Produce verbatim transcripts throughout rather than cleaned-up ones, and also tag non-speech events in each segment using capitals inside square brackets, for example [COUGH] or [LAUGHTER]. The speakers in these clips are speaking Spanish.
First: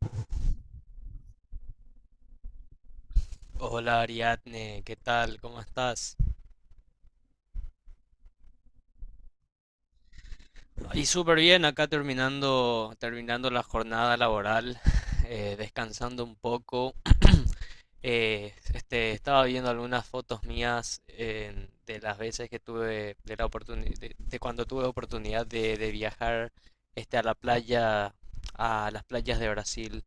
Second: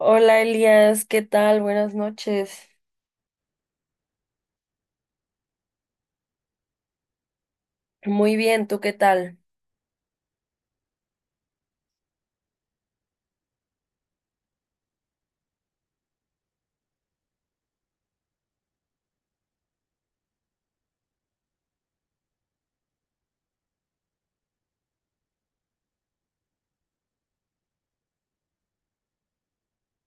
Hola Elías, ¿qué tal? Buenas noches. Hola Ariadne, ¿qué tal? ¿Cómo estás? Muy bien, ¿tú qué tal? Y súper bien, acá terminando, terminando la jornada laboral, [LAUGHS] eh, descansando un poco. Eh, este, estaba viendo algunas fotos mías en- de las veces que tuve, de la oportunidad, de, de cuando tuve oportunidad de, de viajar este, a la playa, a las playas de Brasil.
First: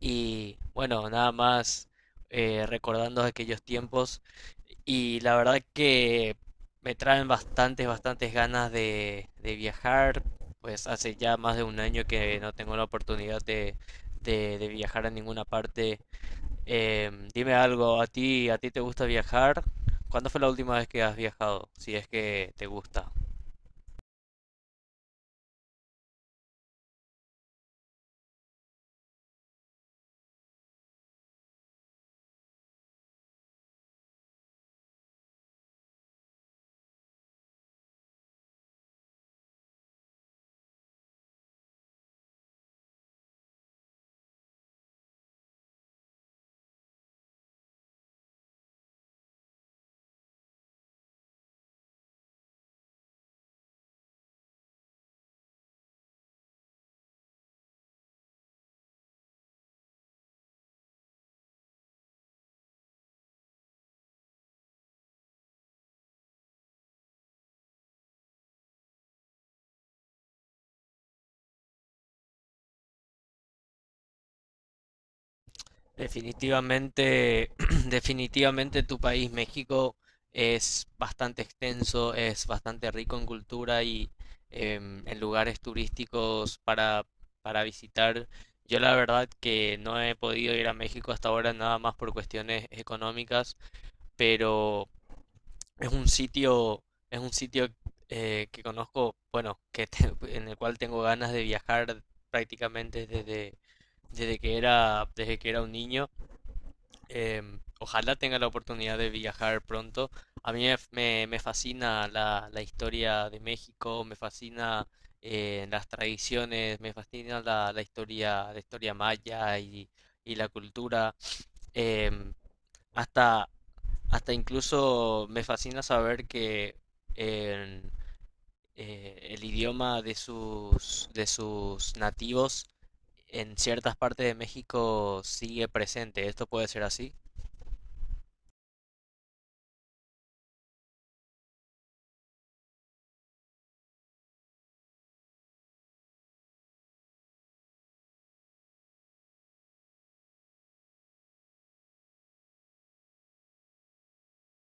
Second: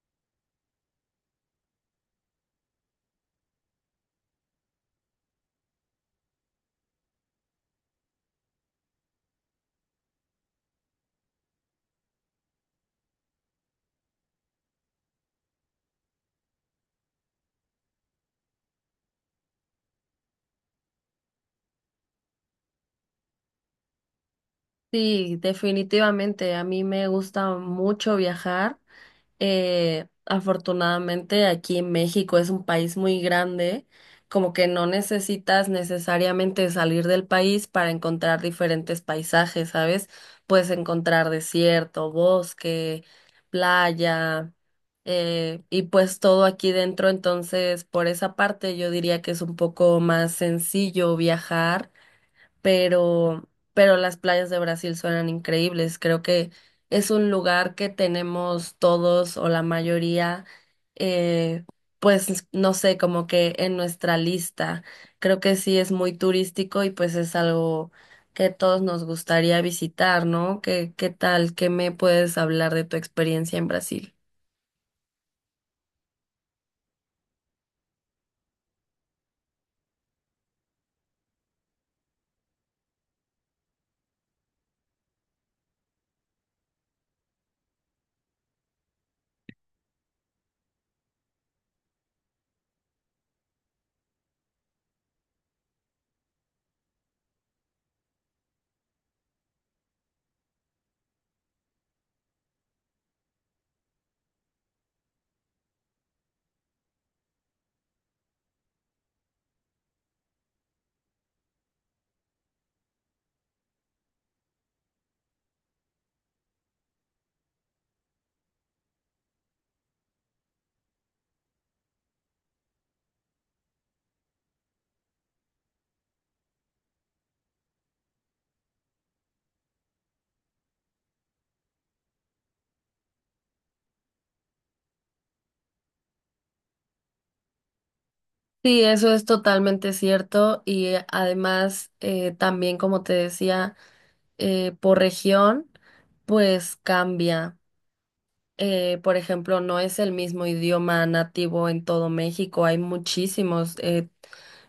Y bueno, nada más eh, recordando aquellos tiempos. Y la verdad que me traen bastantes, bastantes ganas de, de viajar. Pues hace ya más de un año que no tengo la oportunidad de, de, de viajar a ninguna parte. Em, dime algo, ¿a ti, ¿a ti te gusta viajar? ¿Cuándo fue la última vez que has viajado? Si es que te gusta. Sí, definitivamente. A mí me gusta mucho viajar. Eh, afortunadamente aquí en México es un país muy grande, como que no necesitas necesariamente salir del país para encontrar diferentes paisajes, ¿sabes? Puedes encontrar desierto, bosque, playa, eh, y pues todo aquí dentro, entonces por esa parte yo diría que es un poco más sencillo viajar pero, pero las playas de Brasil suenan increíbles. Creo que es un lugar que tenemos todos o la mayoría, eh, pues no sé, como que en nuestra lista. Creo que sí es muy turístico y pues es algo que todos nos gustaría visitar, ¿no? ¿Qué, qué tal? ¿Qué me puedes hablar de tu experiencia en Brasil? Definitivamente, [CLEARS THROAT] definitivamente tu país, México, es bastante extenso, es bastante rico en cultura y em, en lugares turísticos para, para visitar. Yo la verdad que no he podido ir a México hasta ahora nada más por cuestiones económicas, pero es un sitio, es un sitio eh, que conozco, bueno, que te- [LAUGHS] en el cual tengo ganas de viajar prácticamente desde, desde que era, desde que era un niño. Em, ojalá tenga la oportunidad de viajar pronto. A mí me, me- me fascina la, la historia de México, me fascina eh, las tradiciones, me fascina la, la historia, la historia maya y, y la cultura. Em, hasta, hasta incluso me fascina saber que en, eh, el idioma de sus, de sus nativos en ciertas partes de México sigue presente. ¿Esto puede ser así? Sí, eso es totalmente cierto y eh, además eh, también como te decía eh, por región, pues cambia. Eh, por ejemplo, no es el mismo idioma nativo en todo México, hay muchísimos, eh,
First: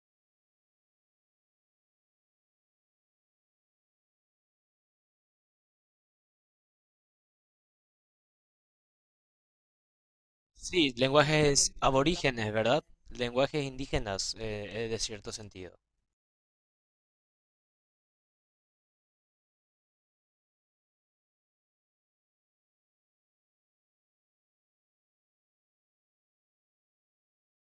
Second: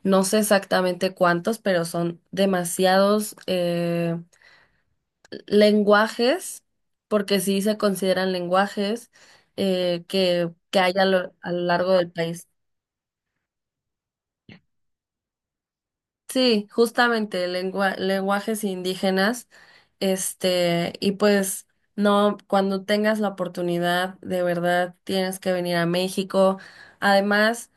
no sé exactamente cuántos, pero son demasiados eh, lenguajes, porque sí se consideran lenguajes eh, que, que hay Sí, a lo, a lo lenguajes largo del país. aborígenes, ¿verdad? Lenguajes indígenas, eh, eh, de cierto sentido. Sí, justamente lengua- lenguajes indígenas, este, y pues no, cuando tengas la oportunidad, de verdad tienes que venir a México. Además,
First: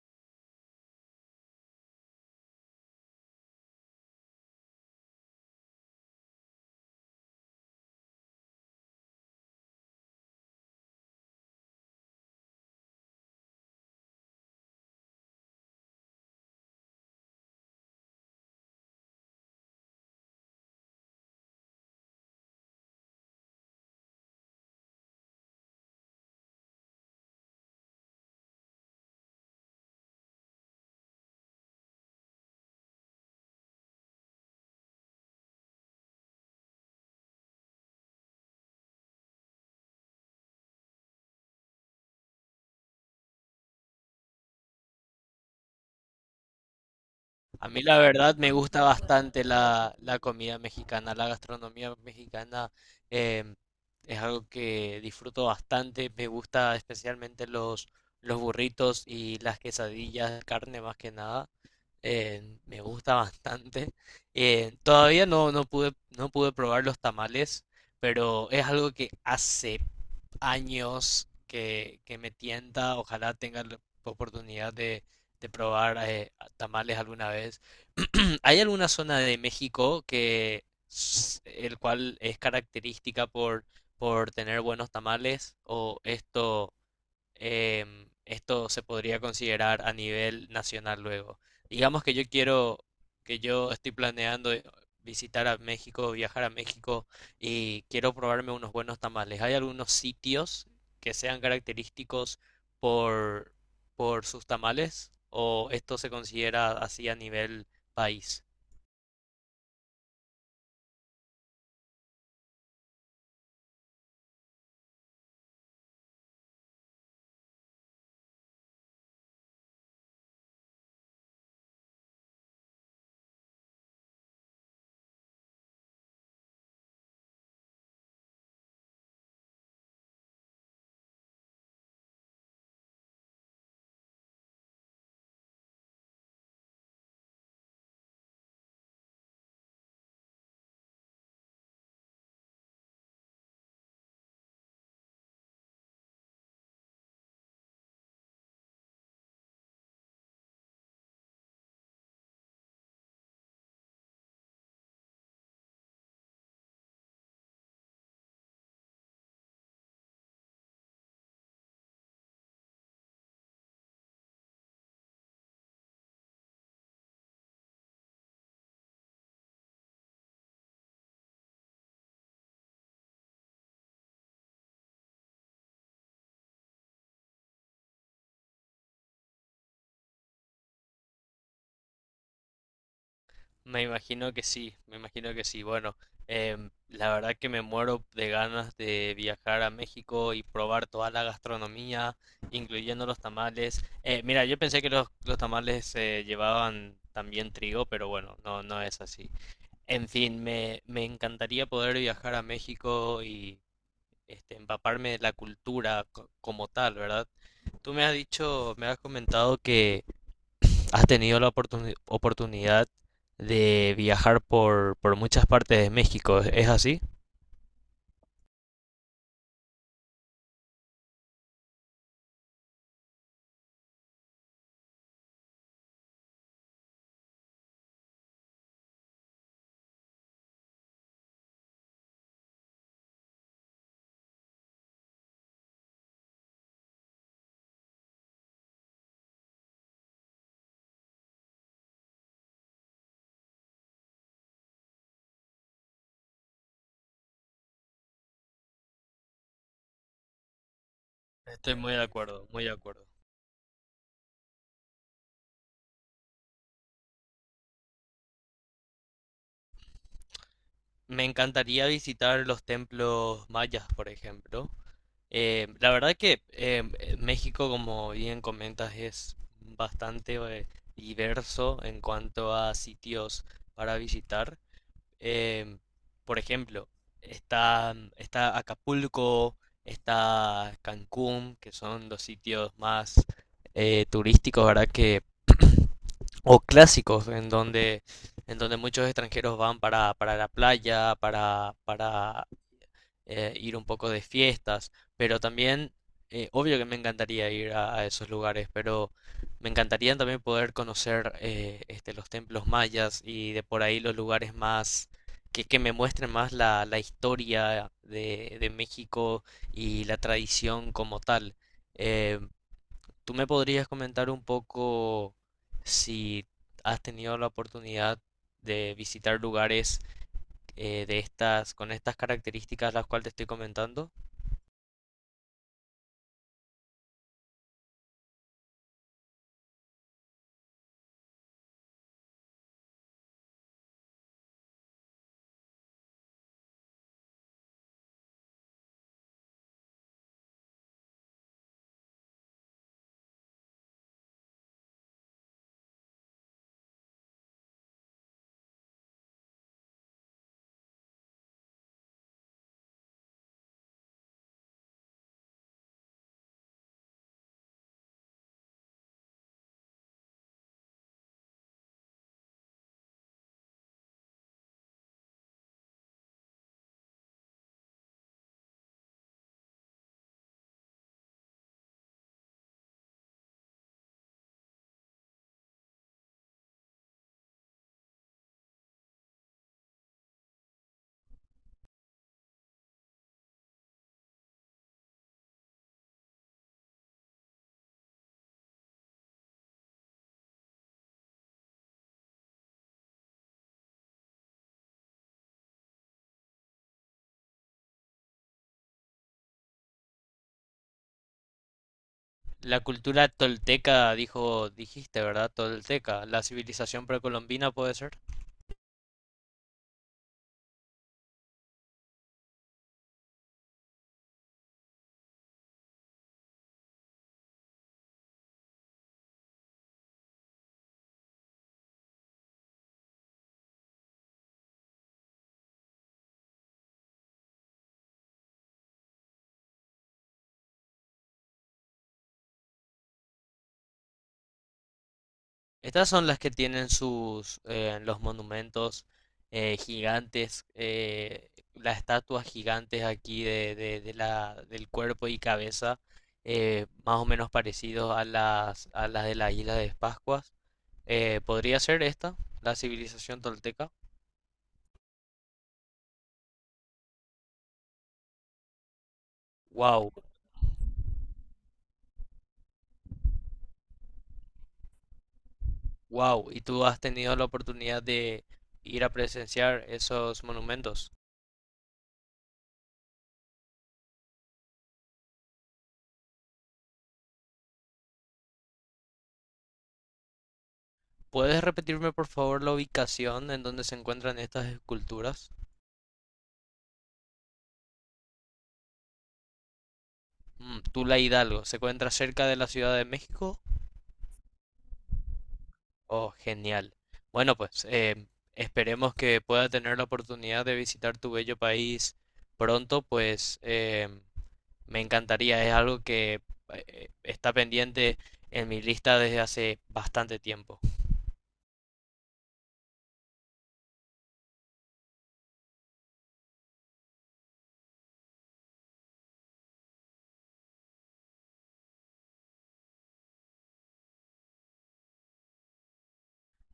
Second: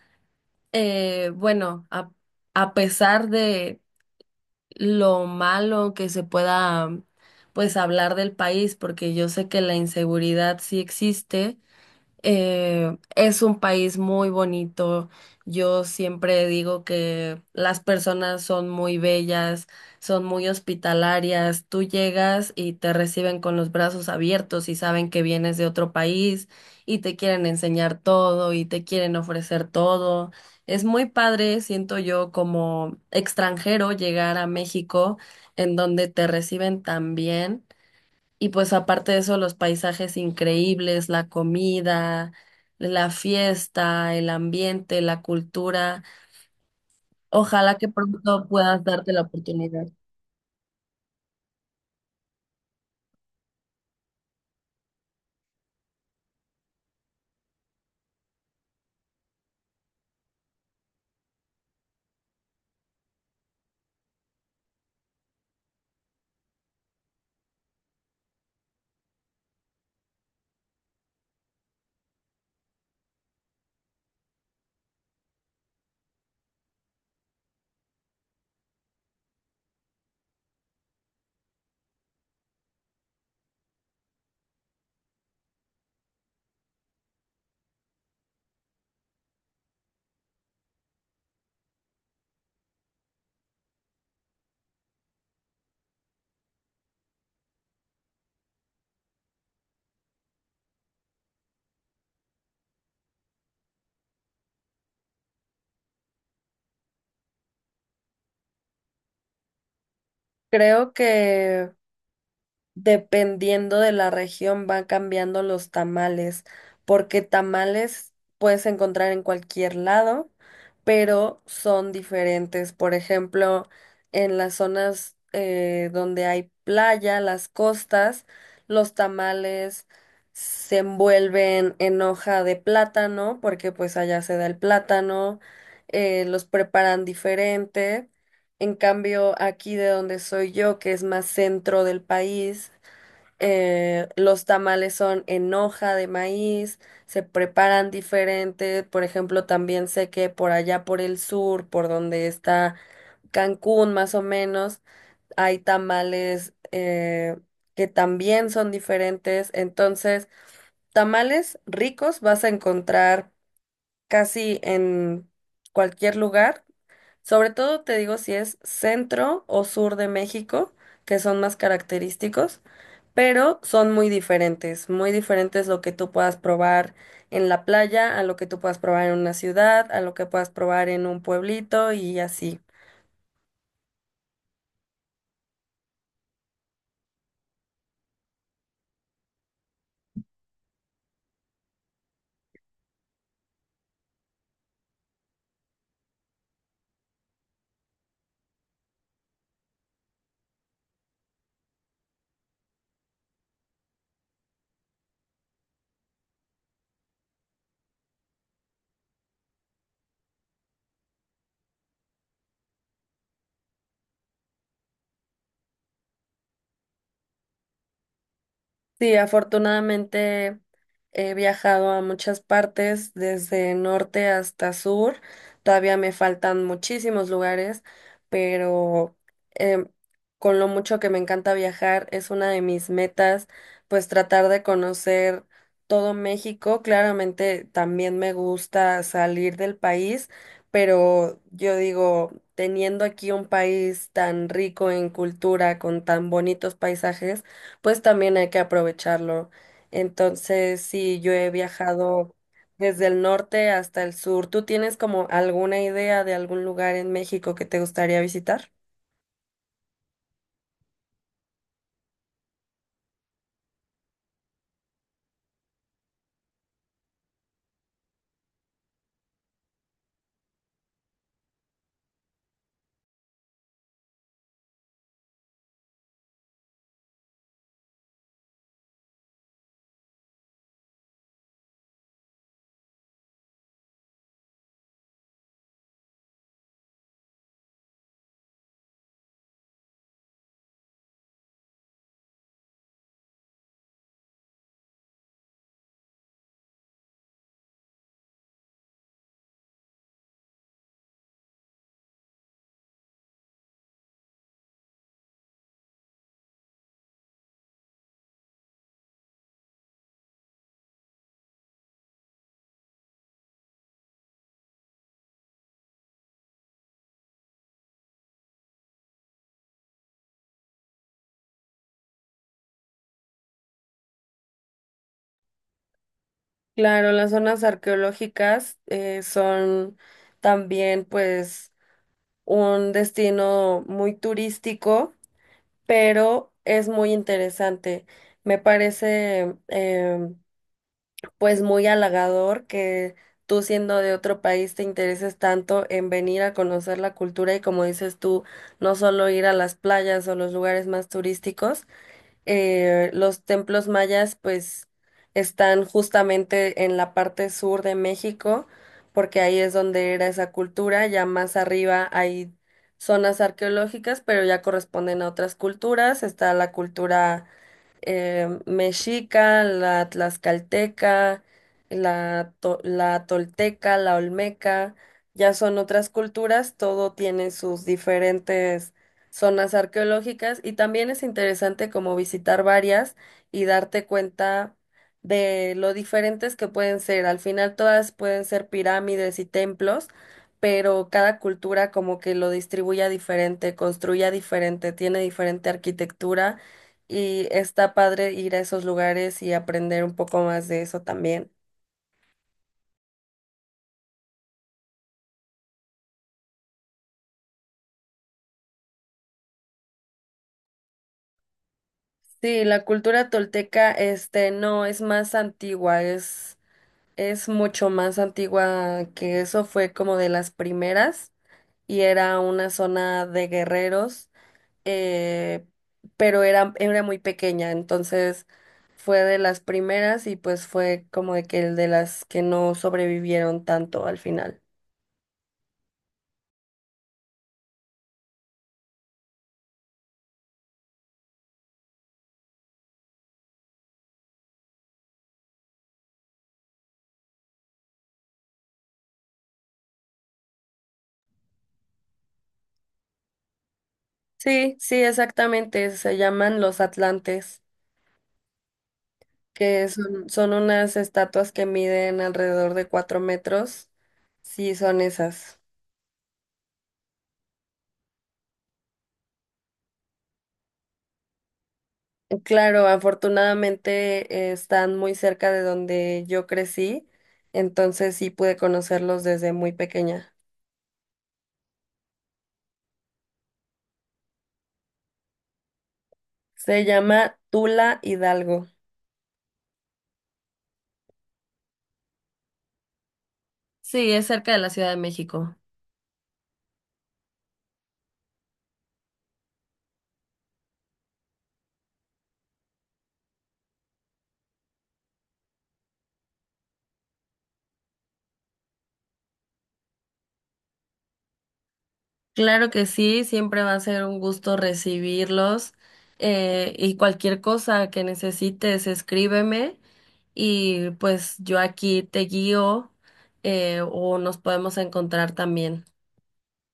eh, bueno, a, a pesar de lo malo que se pueda, pues, hablar del país, porque yo sé que la inseguridad sí existe, eh, es un país muy bonito. Yo siempre digo que las personas son muy bellas, son muy hospitalarias. Tú llegas y te reciben con los brazos abiertos y saben que vienes de otro país y te quieren enseñar todo y te quieren ofrecer todo. Es muy padre, siento yo, como extranjero llegar a México en donde te reciben tan bien. Y pues aparte de eso, los paisajes increíbles, la comida, la fiesta, el ambiente, la cultura. A Ojalá mí que la verdad pronto me puedas gusta darte la bastante oportunidad. la, la comida mexicana, la gastronomía mexicana, em, es algo que disfruto bastante, me gusta especialmente los, los burritos y las quesadillas, de carne más que nada. em, me gusta bastante. Eh, todavía no, no pude, no pude probar los tamales, pero es algo que hace años que, que me tienta. Ojalá tenga la oportunidad de, de probar eh, tamales alguna vez. [CLEARS THROAT] Hay alguna zona de México que s- el cual es característica por, por tener buenos tamales, o esto, em, esto se podría considerar a nivel nacional luego. Digamos que yo quiero, que yo estoy planeando eh, visitar a México, viajar a México y quiero probarme unos buenos tamales. ¿Hay algunos sitios que sean característicos por, por sus tamales? ¿O esto se considera así a nivel país? Creo que dependiendo de la región van cambiando los tamales, porque tamales puedes encontrar en cualquier lado, pero son diferentes. Por ejemplo, en las zonas eh, donde hay playa, las costas, los tamales se envuelven en hoja de plátano, porque pues allá se da el plátano. Eh, los preparan diferente. En cambio, aquí de donde soy yo, que es más centro del país, eh, los tamales son en hoja de maíz, se preparan diferente. Por ejemplo, también sé que por allá por el sur, por donde está Cancún más o menos, hay tamales eh, que también son diferentes. Entonces, tamales ricos vas a encontrar casi en cualquier lugar. Sobre todo te digo si es centro o sur de México, que son más característicos, pero son muy diferentes, muy diferentes lo que tú puedas probar en la playa, a lo que tú puedas probar en una ciudad, a lo que puedas probar en un pueblito y así. Me imagino que sí, me imagino que sí. Bueno, em, la verdad que me muero de ganas de viajar a México y probar toda la gastronomía, incluyendo los tamales. Eh, mira, yo pensé que los, los tamales eh, llevaban también trigo, pero bueno, no, no es así. En fin, me, me encantaría poder viajar a México y este, empaparme de la cultura co- como tal, ¿verdad? Tú me has dicho, me has comentado que ¿has tenido la oportuni- oportunidad de viajar por, por muchas partes de México? ¿Es así? Sí, afortunadamente he viajado a muchas partes, desde norte hasta sur. Todavía me faltan muchísimos lugares, pero em, con lo mucho que me encanta viajar, es una de mis metas, pues tratar de conocer todo México. Claramente también me gusta salir del país, pero yo digo, teniendo aquí un país tan rico en cultura, con tan bonitos paisajes, pues también hay que aprovecharlo. Entonces, sí, yo he Estoy muy de viajado acuerdo, muy de desde acuerdo. el norte hasta el sur. ¿Tú tienes como alguna idea de algún lugar en México que te gustaría visitar? Me encantaría visitar los templos mayas, por ejemplo. Eh, la verdad que eh, México, como bien comentas, es bastante eh, diverso en cuanto a sitios para visitar. Em, por ejemplo, está, mm, está Acapulco, está Cancún, que son los sitios más eh, turísticos, ¿verdad? Que, [CLEARS THROAT] o clásicos, en donde, en donde muchos extranjeros van para, para la playa, para, para eh, ir un poco de fiestas, pero también, eh, obvio que me encantaría ir a, a esos lugares, pero me encantaría también poder conocer eh, este, los templos mayas y de por ahí los lugares más... Que, que me muestren más la, la historia de, de México y la tradición como tal. Eh, ¿tú me podrías comentar un poco si has tenido la oportunidad de visitar lugares eh, de estas, con estas características las cuales te estoy comentando? Claro, las zonas arqueológicas eh, son también pues un destino muy turístico, pero es muy interesante. Me parece em, pues muy halagador que tú siendo de otro país te intereses tanto en venir a conocer la cultura y como dices tú, no solo ir a las playas o los lugares más turísticos. Eh, los templos mayas pues están justamente en la parte sur de México, porque ahí es donde era esa cultura. Ya más arriba hay zonas arqueológicas, pero ya corresponden a otras culturas. Está la cultura eh, mexica, la tlaxcalteca, la, to- la tolteca, la olmeca. Ya son otras culturas, todo tiene sus diferentes zonas arqueológicas y también es interesante como visitar varias y darte cuenta de lo diferentes que pueden ser. Al final todas pueden ser pirámides y templos, pero cada cultura como que lo distribuya diferente, construya diferente, tiene diferente arquitectura y está padre ir a esos lugares y aprender un poco más de eso también. La cultura tolteca, dijo, dijiste, ¿verdad? Tolteca, la civilización precolombina puede ser. Sí, la cultura tolteca, este, no, es más antigua, es, es mucho más antigua que eso, fue como de las primeras y era una zona de guerreros, eh, pero era, era muy pequeña, entonces fue de las primeras y pues fue como de que el de las que no sobrevivieron tanto al final. Estas son las que tienen sus eh, los monumentos eh, gigantes, eh, las estatuas gigantes aquí de, de- de la, del cuerpo y cabeza, eh, más o menos parecidos a las, a las de la isla de Pascuas. Eh, ¿podría ser esta, la civilización tolteca? Sí, sí, exactamente, se llaman los Atlantes, que Wow, son, son unas estatuas que miden alrededor de cuatro metros. Sí, son esas. wow. ¿Y tú has tenido la oportunidad de ir a presenciar esos monumentos? Claro, afortunadamente eh, están muy cerca de donde yo crecí, entonces sí pude conocerlos desde muy pequeña. ¿Puedes repetirme por favor la ubicación en donde se encuentran estas esculturas? Se llama Tula Hidalgo. Mm, Tula Hidalgo, ¿se encuentra cerca de la Ciudad de México? Sí, es cerca de la Ciudad de México. Oh, genial. Bueno, pues eh, esperemos que pueda tener la oportunidad de visitar tu bello país pronto, pues eh, me encantaría, es algo que eh, está pendiente en mi lista desde hace bastante tiempo. Claro que sí, siempre va a ser un gusto recibirlos eh, y cualquier cosa que necesites, escríbeme y pues yo aquí te guío, eh, o nos podemos encontrar también.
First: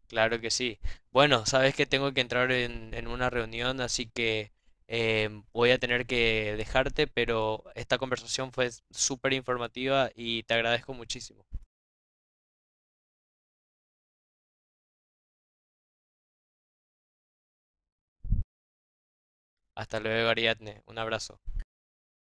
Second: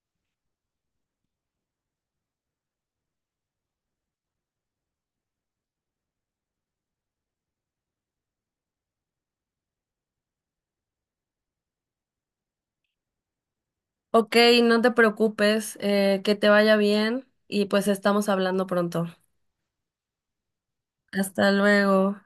Claro que sí. Bueno, sabes que tengo que entrar en, en una reunión, así que em, voy a tener que dejarte, pero esta conversación fue súper informativa y te agradezco muchísimo. Ok, no te preocupes, eh, que te vaya bien y pues estamos hablando pronto. Hasta luego, Ariadne. Un abrazo. Hasta luego.